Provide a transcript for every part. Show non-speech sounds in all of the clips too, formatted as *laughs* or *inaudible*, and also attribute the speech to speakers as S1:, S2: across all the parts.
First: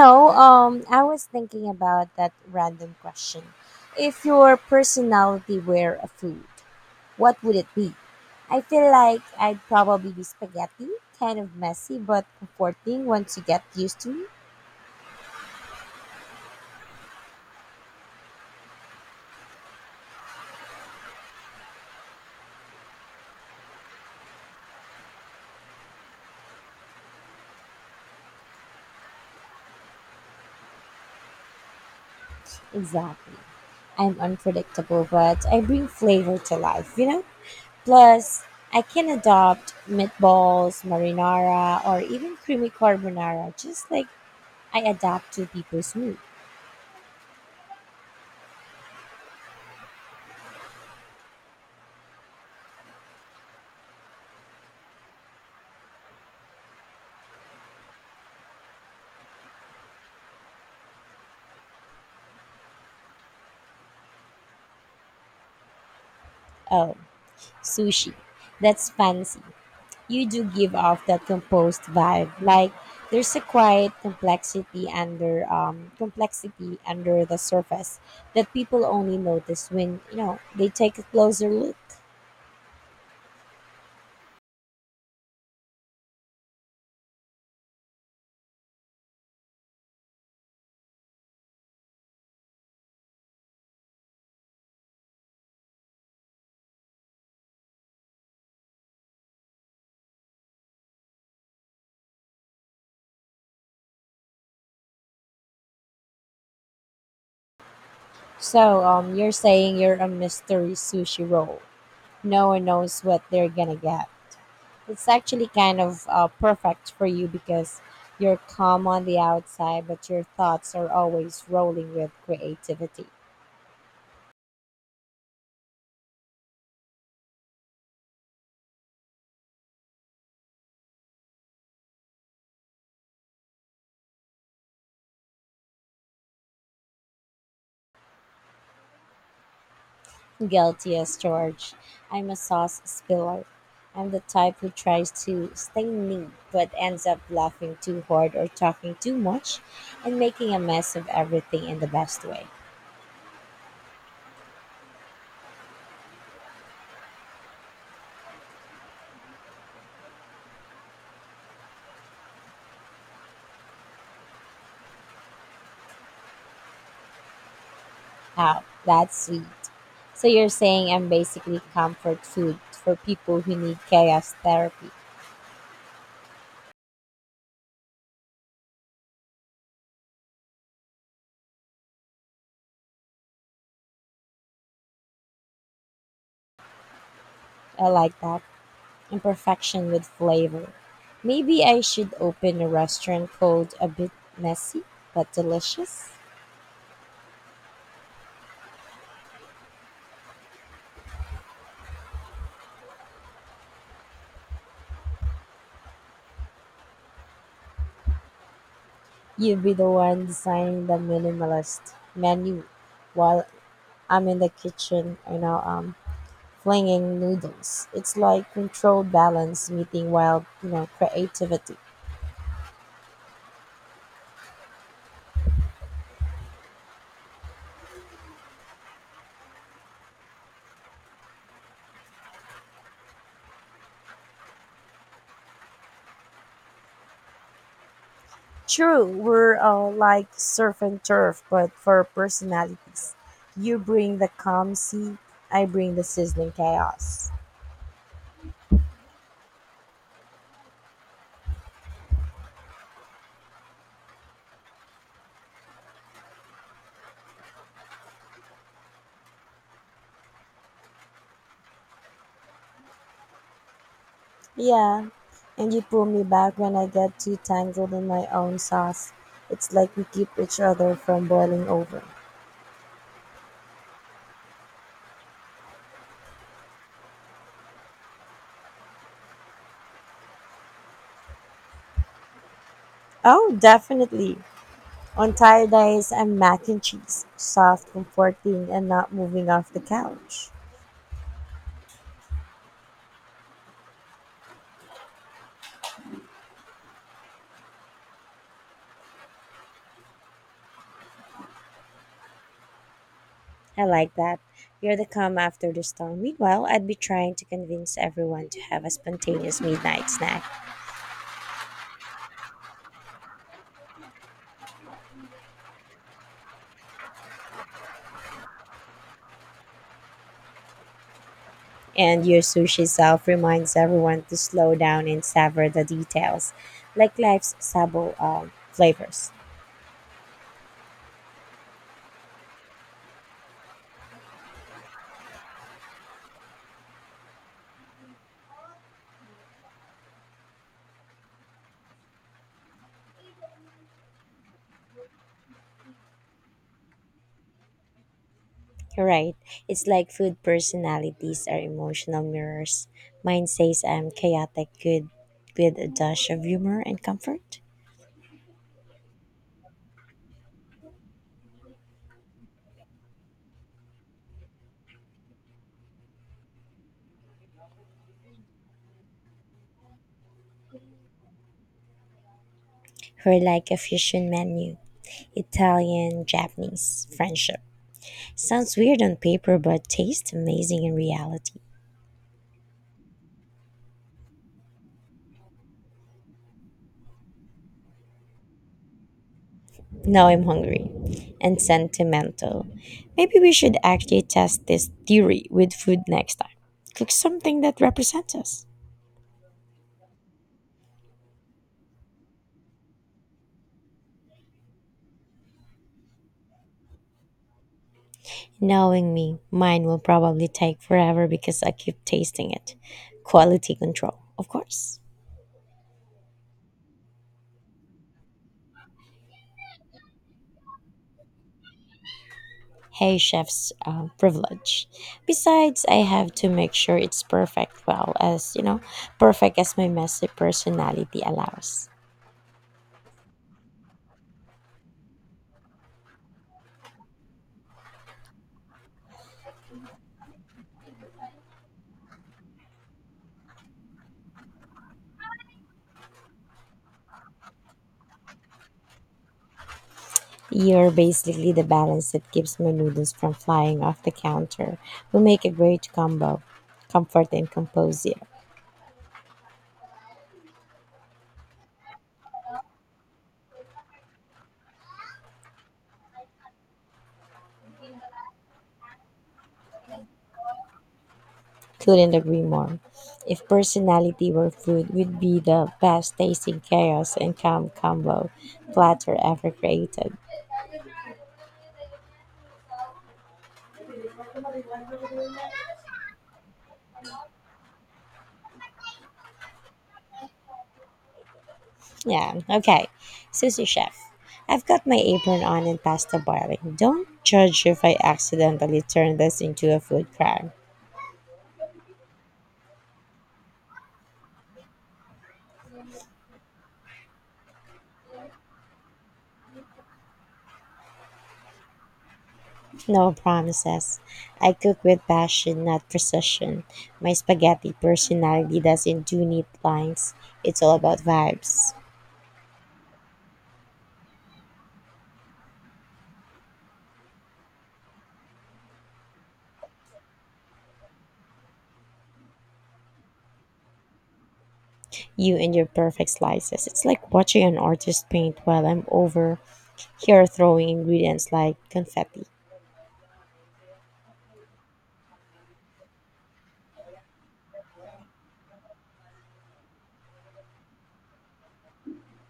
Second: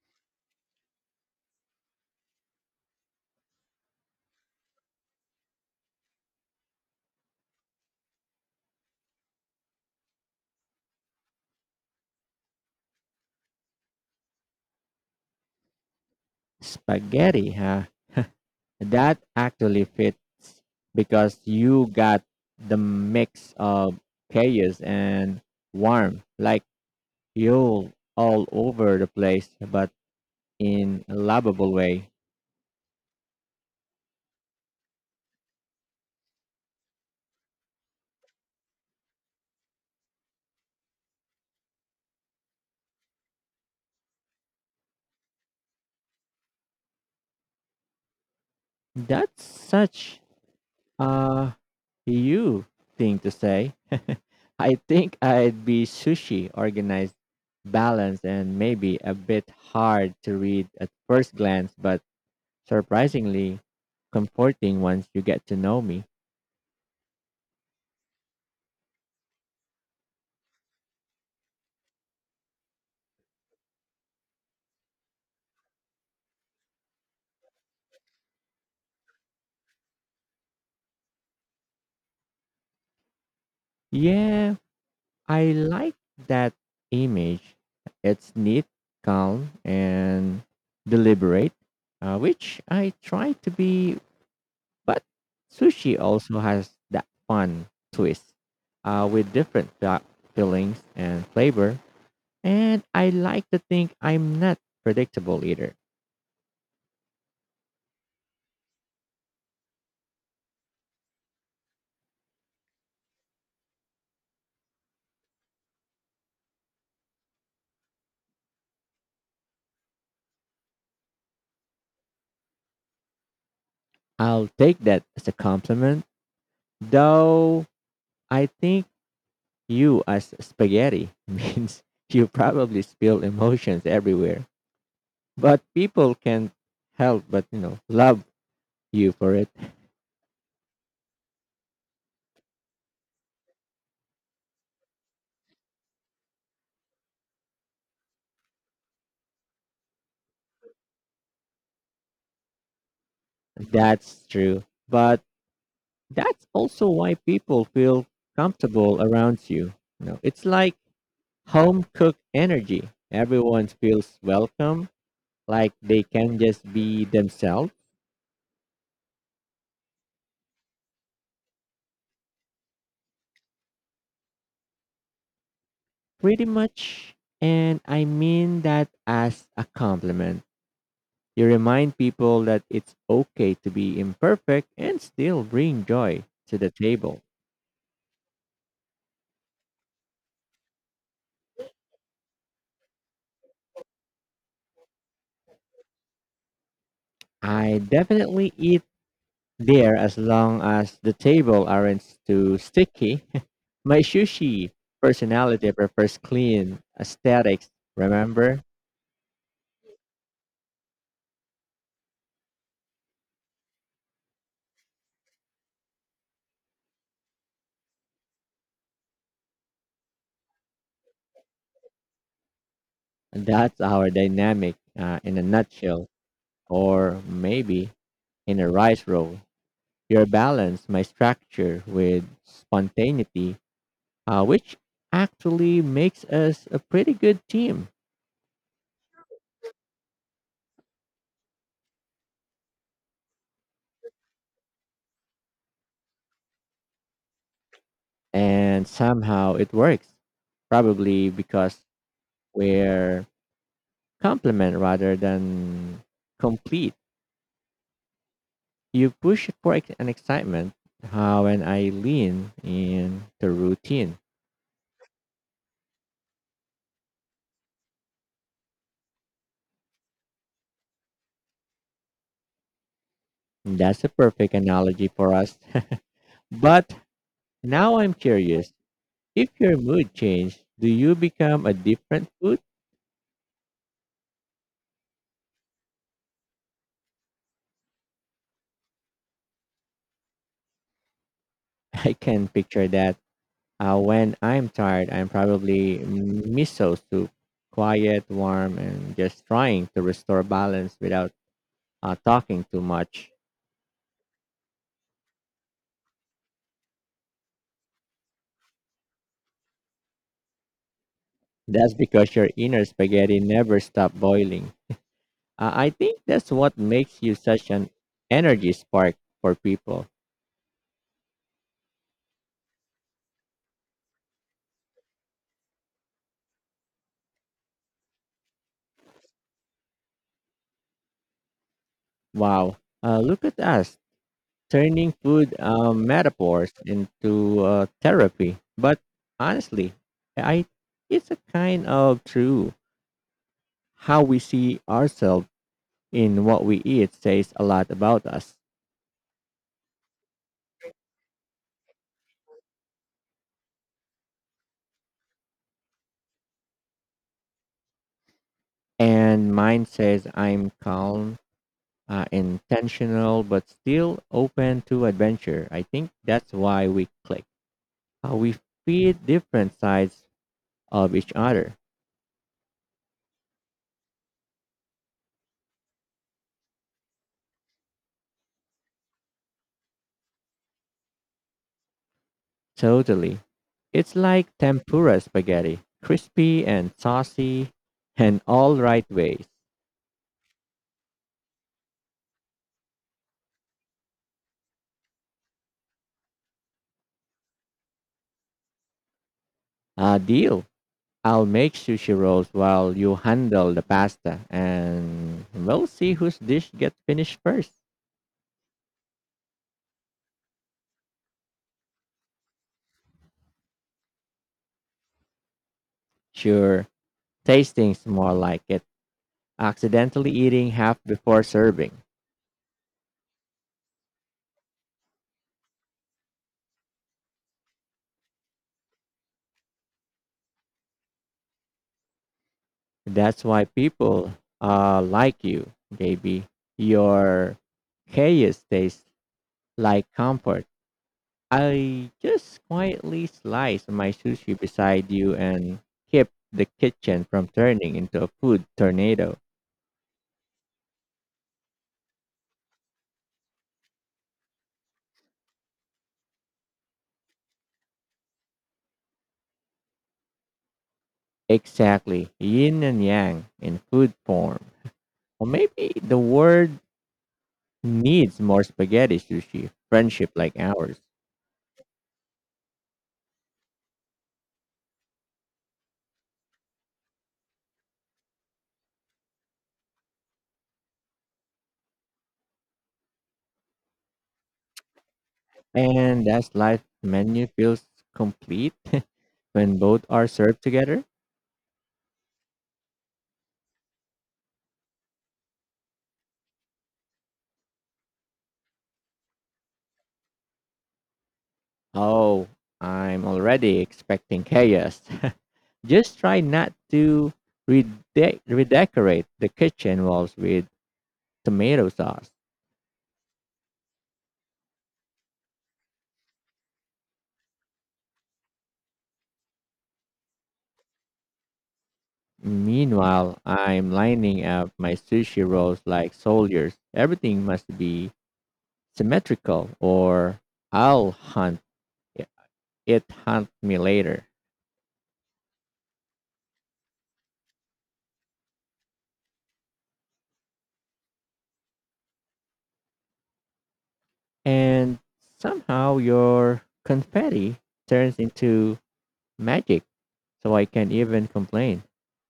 S1: I was thinking about that random question. If your personality were a food, what would it be? I feel like I'd probably be spaghetti, kind of messy but comforting once you get used to it.
S2: Spaghetti, huh? That actually fits because you got the mix of chaos and warmth, like you're all over the place, but in a lovable way.
S1: Exactly. I'm unpredictable, but I bring flavor to life, you know? Plus, I can adopt meatballs, marinara, or even creamy carbonara just like I adapt to people's mood.
S2: That's such a you thing to say. *laughs* I think I'd be sushi, organized, balanced, and maybe a bit hard to read at first glance, but surprisingly comforting once you get to know me.
S1: Oh. Sushi. That's fancy. You do give off that composed vibe. Like there's a quiet complexity under the surface that people only notice when, you know, they take a closer look.
S2: Yeah, I like that image. It's neat, calm, and deliberate, which I try to be, but sushi also has that fun twist with fillings and flavor. And I like to think I'm not predictable either.
S1: So, you're saying you're a mystery sushi roll. No one knows what they're gonna get. It's actually kind of perfect for you because you're calm on the outside, but your thoughts are always rolling with creativity.
S2: I'll take that as a compliment, though I think you as spaghetti *laughs* means you probably spill emotions everywhere. But people can't help but, love you for it.
S1: Guilty as charged. I'm a sauce spiller. I'm the type who tries to stay neat but ends up laughing too hard or talking too much and making a mess of everything in the best way.
S2: That's true. But that's also why people feel comfortable around you. You know, it's like home cooked energy. Everyone feels welcome, like they can just be themselves
S1: Wow, that's sweet. So you're saying I'm basically comfort food for people who need chaos therapy.
S2: pretty much. And I mean that as a compliment. You remind people that it's okay to be imperfect and still bring joy to the table.
S1: I like that. Imperfection with flavor. Maybe I should open a restaurant called A Bit Messy but Delicious.
S2: I definitely eat there as long as the table aren't too sticky. *laughs* My sushi personality prefers clean aesthetics. Remember,
S1: You be the one designing the minimalist menu while I'm in the kitchen, you know, flinging noodles. It's like controlled balance meeting wild, you know, creativity.
S2: that's our dynamic in a nutshell, or maybe in a rice roll. Your balance, my structure with spontaneity which actually makes us a pretty good team.
S1: True, we're like surf and turf, but for personalities. You bring the calm sea, I bring the sizzling chaos.
S2: And somehow it works, probably because we're complement rather than complete. You push for an excitement, how and I lean in the routine.
S1: Yeah, and you pull me back when I get too tangled in my own sauce. It's like we keep each other from boiling over.
S2: That's a perfect analogy for us. *laughs* But now I'm curious if your mood changed, do you become a different food?
S1: Oh, definitely. On tired days, I'm mac and cheese, soft, comforting, and not moving off the couch.
S2: *laughs* I can picture that. When I'm tired, I'm probably miso soup, quiet, warm, and just trying to restore balance without talking too much.
S1: I like that. You're the calm after the storm. Meanwhile, I'd be trying to convince everyone to have a spontaneous midnight snack.
S2: That's because your inner spaghetti never stop boiling. I think that's what makes you such an energy spark for people.
S1: And your sushi self reminds everyone to slow down and savor the details, like life's sabo flavors.
S2: Wow! Look at us turning food metaphors into therapy. But honestly, I it's a kind of true how we see ourselves in what we eat says a lot about us.
S1: Right. It's like food personalities are emotional mirrors. Mine says I'm chaotic good with a dash of humor and comfort.
S2: And mine says I'm calm, intentional, but still open to adventure. I think that's why we click. We feed different sides of each other.
S1: We're like a fusion menu Italian, Japanese, friendship. Sounds weird on paper, but tastes amazing in reality.
S2: Totally. It's like tempura spaghetti, crispy and saucy, and all right ways.
S1: Now I'm hungry and sentimental. Maybe we should actually test this theory with food next time. Cook something that represents us.
S2: Deal. I'll make sushi rolls while you handle the pasta, and we'll see whose dish gets finished first.
S1: Knowing me, mine will probably take forever because I keep tasting it. Quality control, of course.
S2: Sure. Tastings more like it. Accidentally eating half before serving.
S1: Hey, chef's privilege. Besides, I have to make sure it's perfect, well, as you know, perfect as my messy personality allows.
S2: That's why people like you, baby. Your chaos tastes like comfort. I just quietly sliced my sushi beside you and kept the kitchen from turning into a food tornado.
S1: You're basically the balance that keeps my noodles from flying off the counter. We make a great combo comfort and composure.
S2: Exactly, yin and yang in food form. Or maybe the world needs more spaghetti sushi, friendship like ours.
S1: Couldn't agree more. If personality were food, we'd be the best tasting chaos and calm combo platter ever created.
S2: And that's life menu feels complete *laughs* when both are served together.
S1: Yeah, okay. Sushi chef. I've got my apron on and pasta boiling. Don't judge if I accidentally turn this into a food crime.
S2: Oh, I'm already expecting chaos. *laughs* Just try not to rede- redecorate the kitchen walls with tomato sauce.
S1: No promises. I cook with passion, not precision. My spaghetti personality doesn't do neat lines. It's all about vibes.
S2: Meanwhile, I'm lining up my sushi rolls like soldiers. Everything must be symmetrical or I'll hunt me later.
S1: You and your perfect slices. It's like watching an artist paint while I'm over here throwing ingredients like confetti.
S2: And somehow your confetti turns into magic so I can't even complain.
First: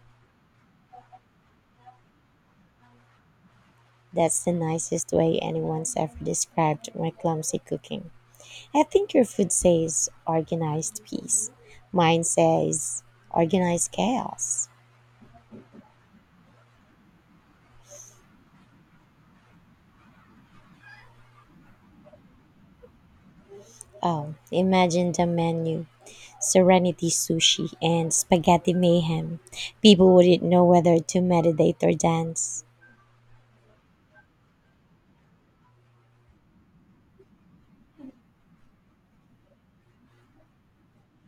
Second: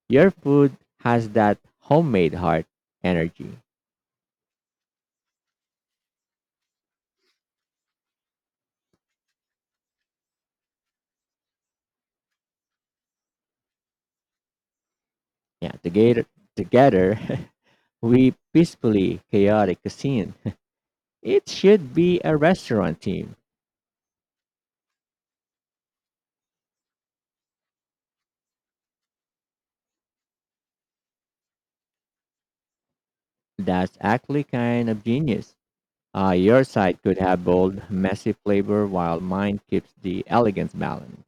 S2: Your food has that homemade heart energy.
S1: That's the nicest way anyone's ever described my clumsy cooking. I think your food says organized peace. Mine says organized chaos.
S2: Yeah, together *laughs* we peacefully chaotic cuisine. *laughs* It should be a restaurant team.
S1: Oh, imagine the menu Serenity Sushi, and Spaghetti Mayhem, people wouldn't know whether to meditate or dance.
S2: That's actually kind of genius. Your side could have bold, messy flavor while mine keeps the elegance balance.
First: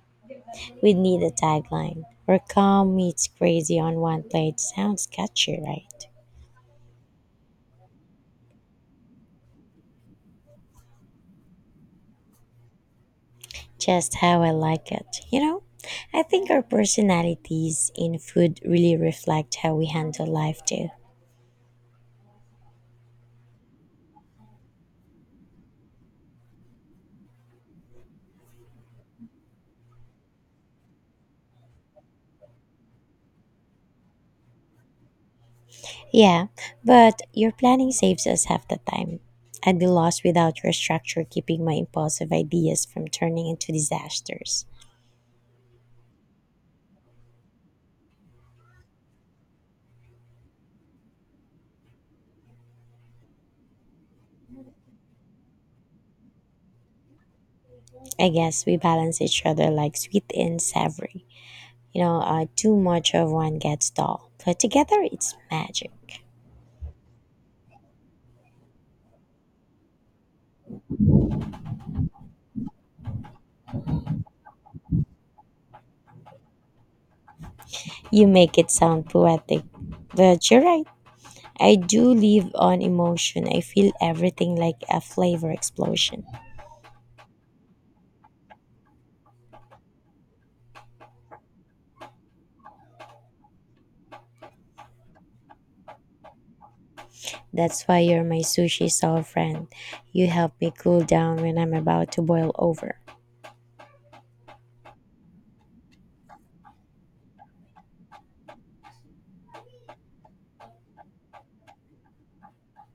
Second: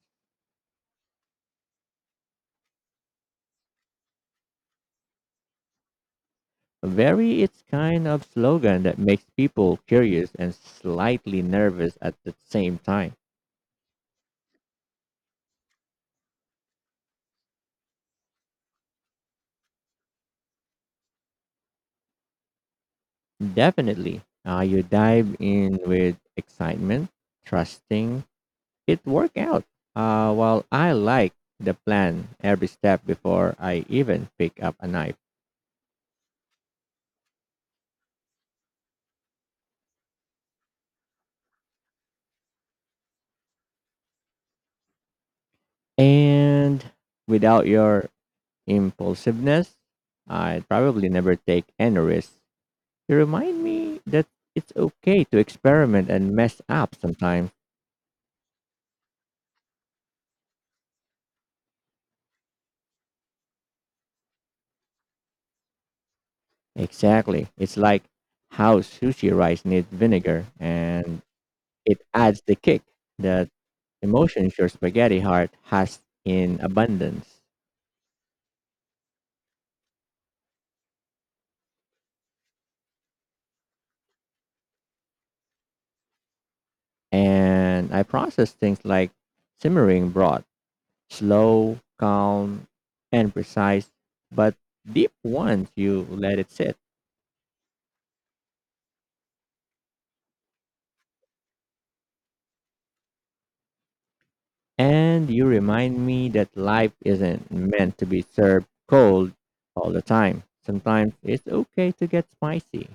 S1: We'd need a tagline where calm meets crazy on one plate. Sounds catchy, right?
S2: Very its kind of slogan that makes people curious and slightly nervous at the same time.
S1: Just how I like it. You know, I think our personalities in food really reflect how we handle life too.
S2: Definitely, you dive in with excitement, trusting it work out. While I like the plan every step before I even pick up a knife,
S1: Yeah, but your planning saves us half the time. I'd be lost without your structure keeping my impulsive ideas from turning into disasters.
S2: and without your impulsiveness, I'd probably never take any risks. You remind me that it's okay to experiment and mess up sometimes.
S1: I guess we balance each other like sweet and savory. You know, too much of one gets dull, but together it's magic.
S2: Exactly. It's like how sushi rice needs vinegar and it adds the kick that emotions your spaghetti heart has in abundance.
S1: You make it sound poetic, but you're right. I do live on emotion. I feel everything like a flavor explosion.
S2: And I process things like simmering broth, slow, calm, and precise, but deep once you let it sit.
S1: That's why you're my sushi soul friend. You help me cool down when I'm about to boil over.
S2: And you remind me that life isn't meant to be served cold all the time. Sometimes it's okay to get spicy.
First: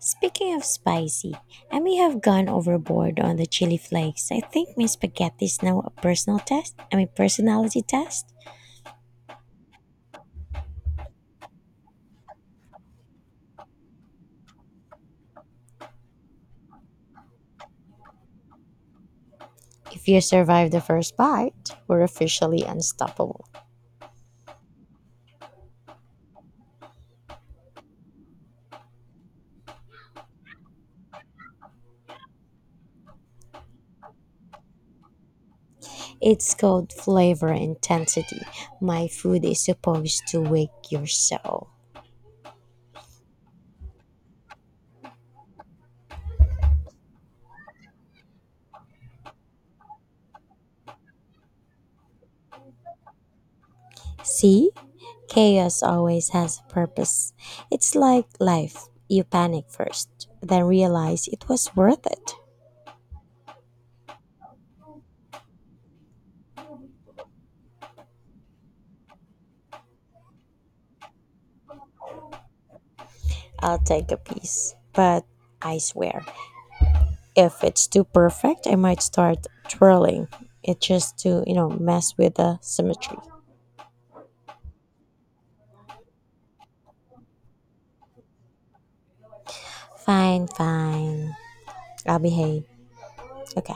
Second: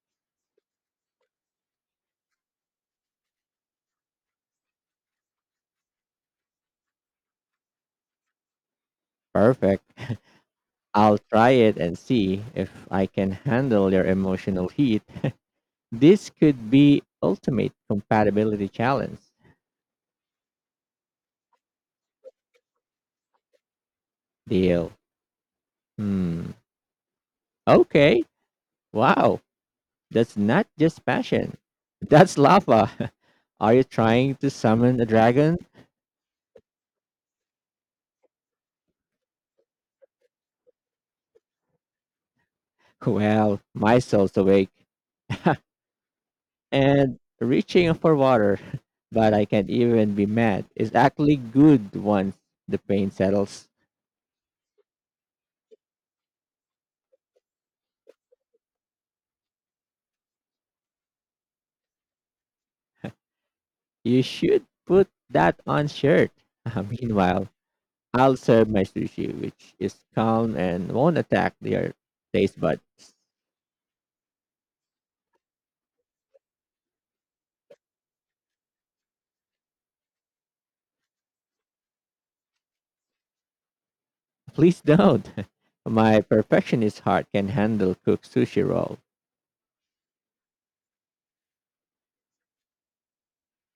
S1: Speaking of spicy, I may have gone overboard on the chili flakes. I think my spaghetti is now a personal test. I mean, personality test.
S2: Perfect. I'll try it and see if I can handle your emotional heat. This could be ultimate compatibility challenge.
S1: If you survive the first bite, we're officially unstoppable.
S2: Deal. Hmm. Okay. Wow. That's not just passion. That's lava. *laughs* Are you trying to summon a dragon?
S1: It's called flavor intensity. My food is supposed to wake your soul.
S2: Well, my soul's awake and reaching for water, *laughs* but I can't even be mad. It's actually good once the pain settles.
S1: See? Chaos always has a purpose. It's like life. You panic first, then realize it was worth it.
S2: You should put that on shirt. *laughs* Meanwhile, I'll serve my sushi, which is calm and won't attack their taste bud.
S1: I'll take a piece, but I swear. If it's too perfect, I might start twirling it just to, you know, mess with the symmetry.
S2: Please don't. *laughs* My perfectionist heart can handle cooked sushi roll.
S1: Fine, fine. I'll behave. Okay.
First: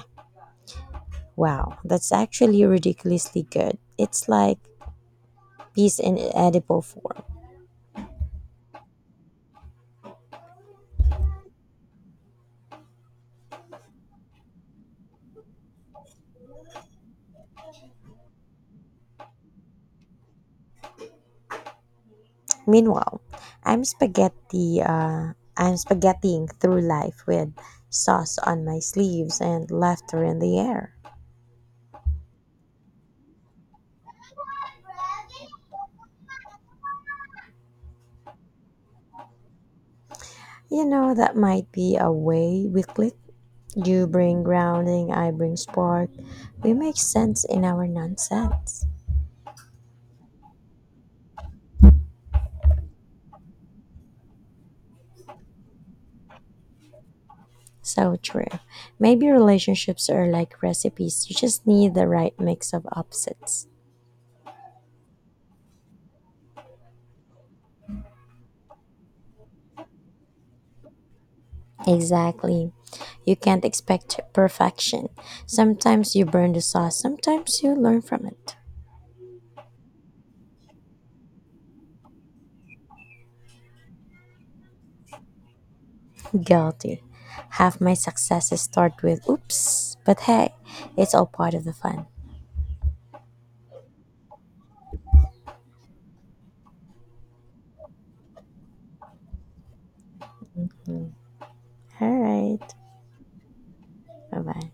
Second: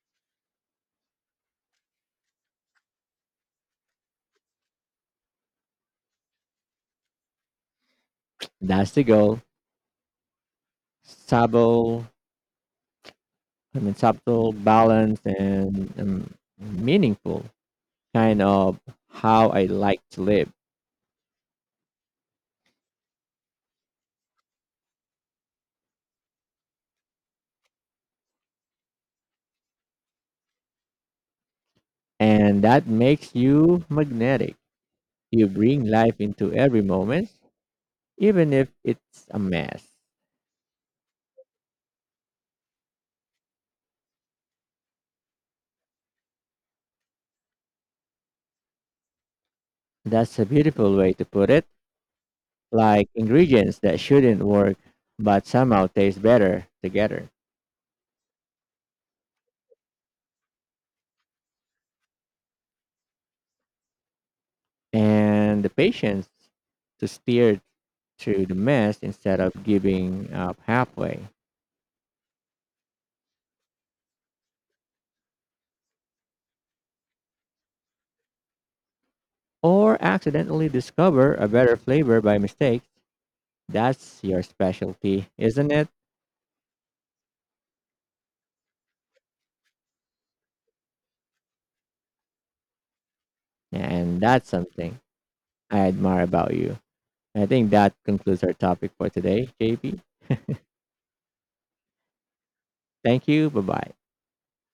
S1: Wow, that's actually ridiculously good. It's like peas in edible form.
S2: That's the goal. Sabo, subtle, balanced, and meaningful. Kind of how I like to live.
S1: Meanwhile, I'm spaghettiing through life with sauce on my sleeves and laughter in the air.
S2: And that makes you magnetic. You bring life into every moment, even if it's a mess.
S1: You know that might be a way we click You bring grounding, I bring spark. We make sense in our nonsense.
S2: That's a beautiful way to put it, like ingredients that shouldn't work but somehow taste better together,
S1: So true. Maybe relationships are like recipes, you just need the right mix of opposites.
S2: and the patience to steer through the mess instead of giving up halfway,
S1: Exactly. You can't expect perfection. Sometimes you burn the sauce, sometimes you learn from it.
S2: or accidentally discover a better flavor by mistake. That's your specialty, isn't it?
S1: Guilty. Half my successes start with oops, but hey, it's all part of the fun.
S2: And that's something I admire about you. I think that concludes our topic for today, JP.
S1: Mm. All right.
S2: Thank you. Bye bye.
S1: Bye bye.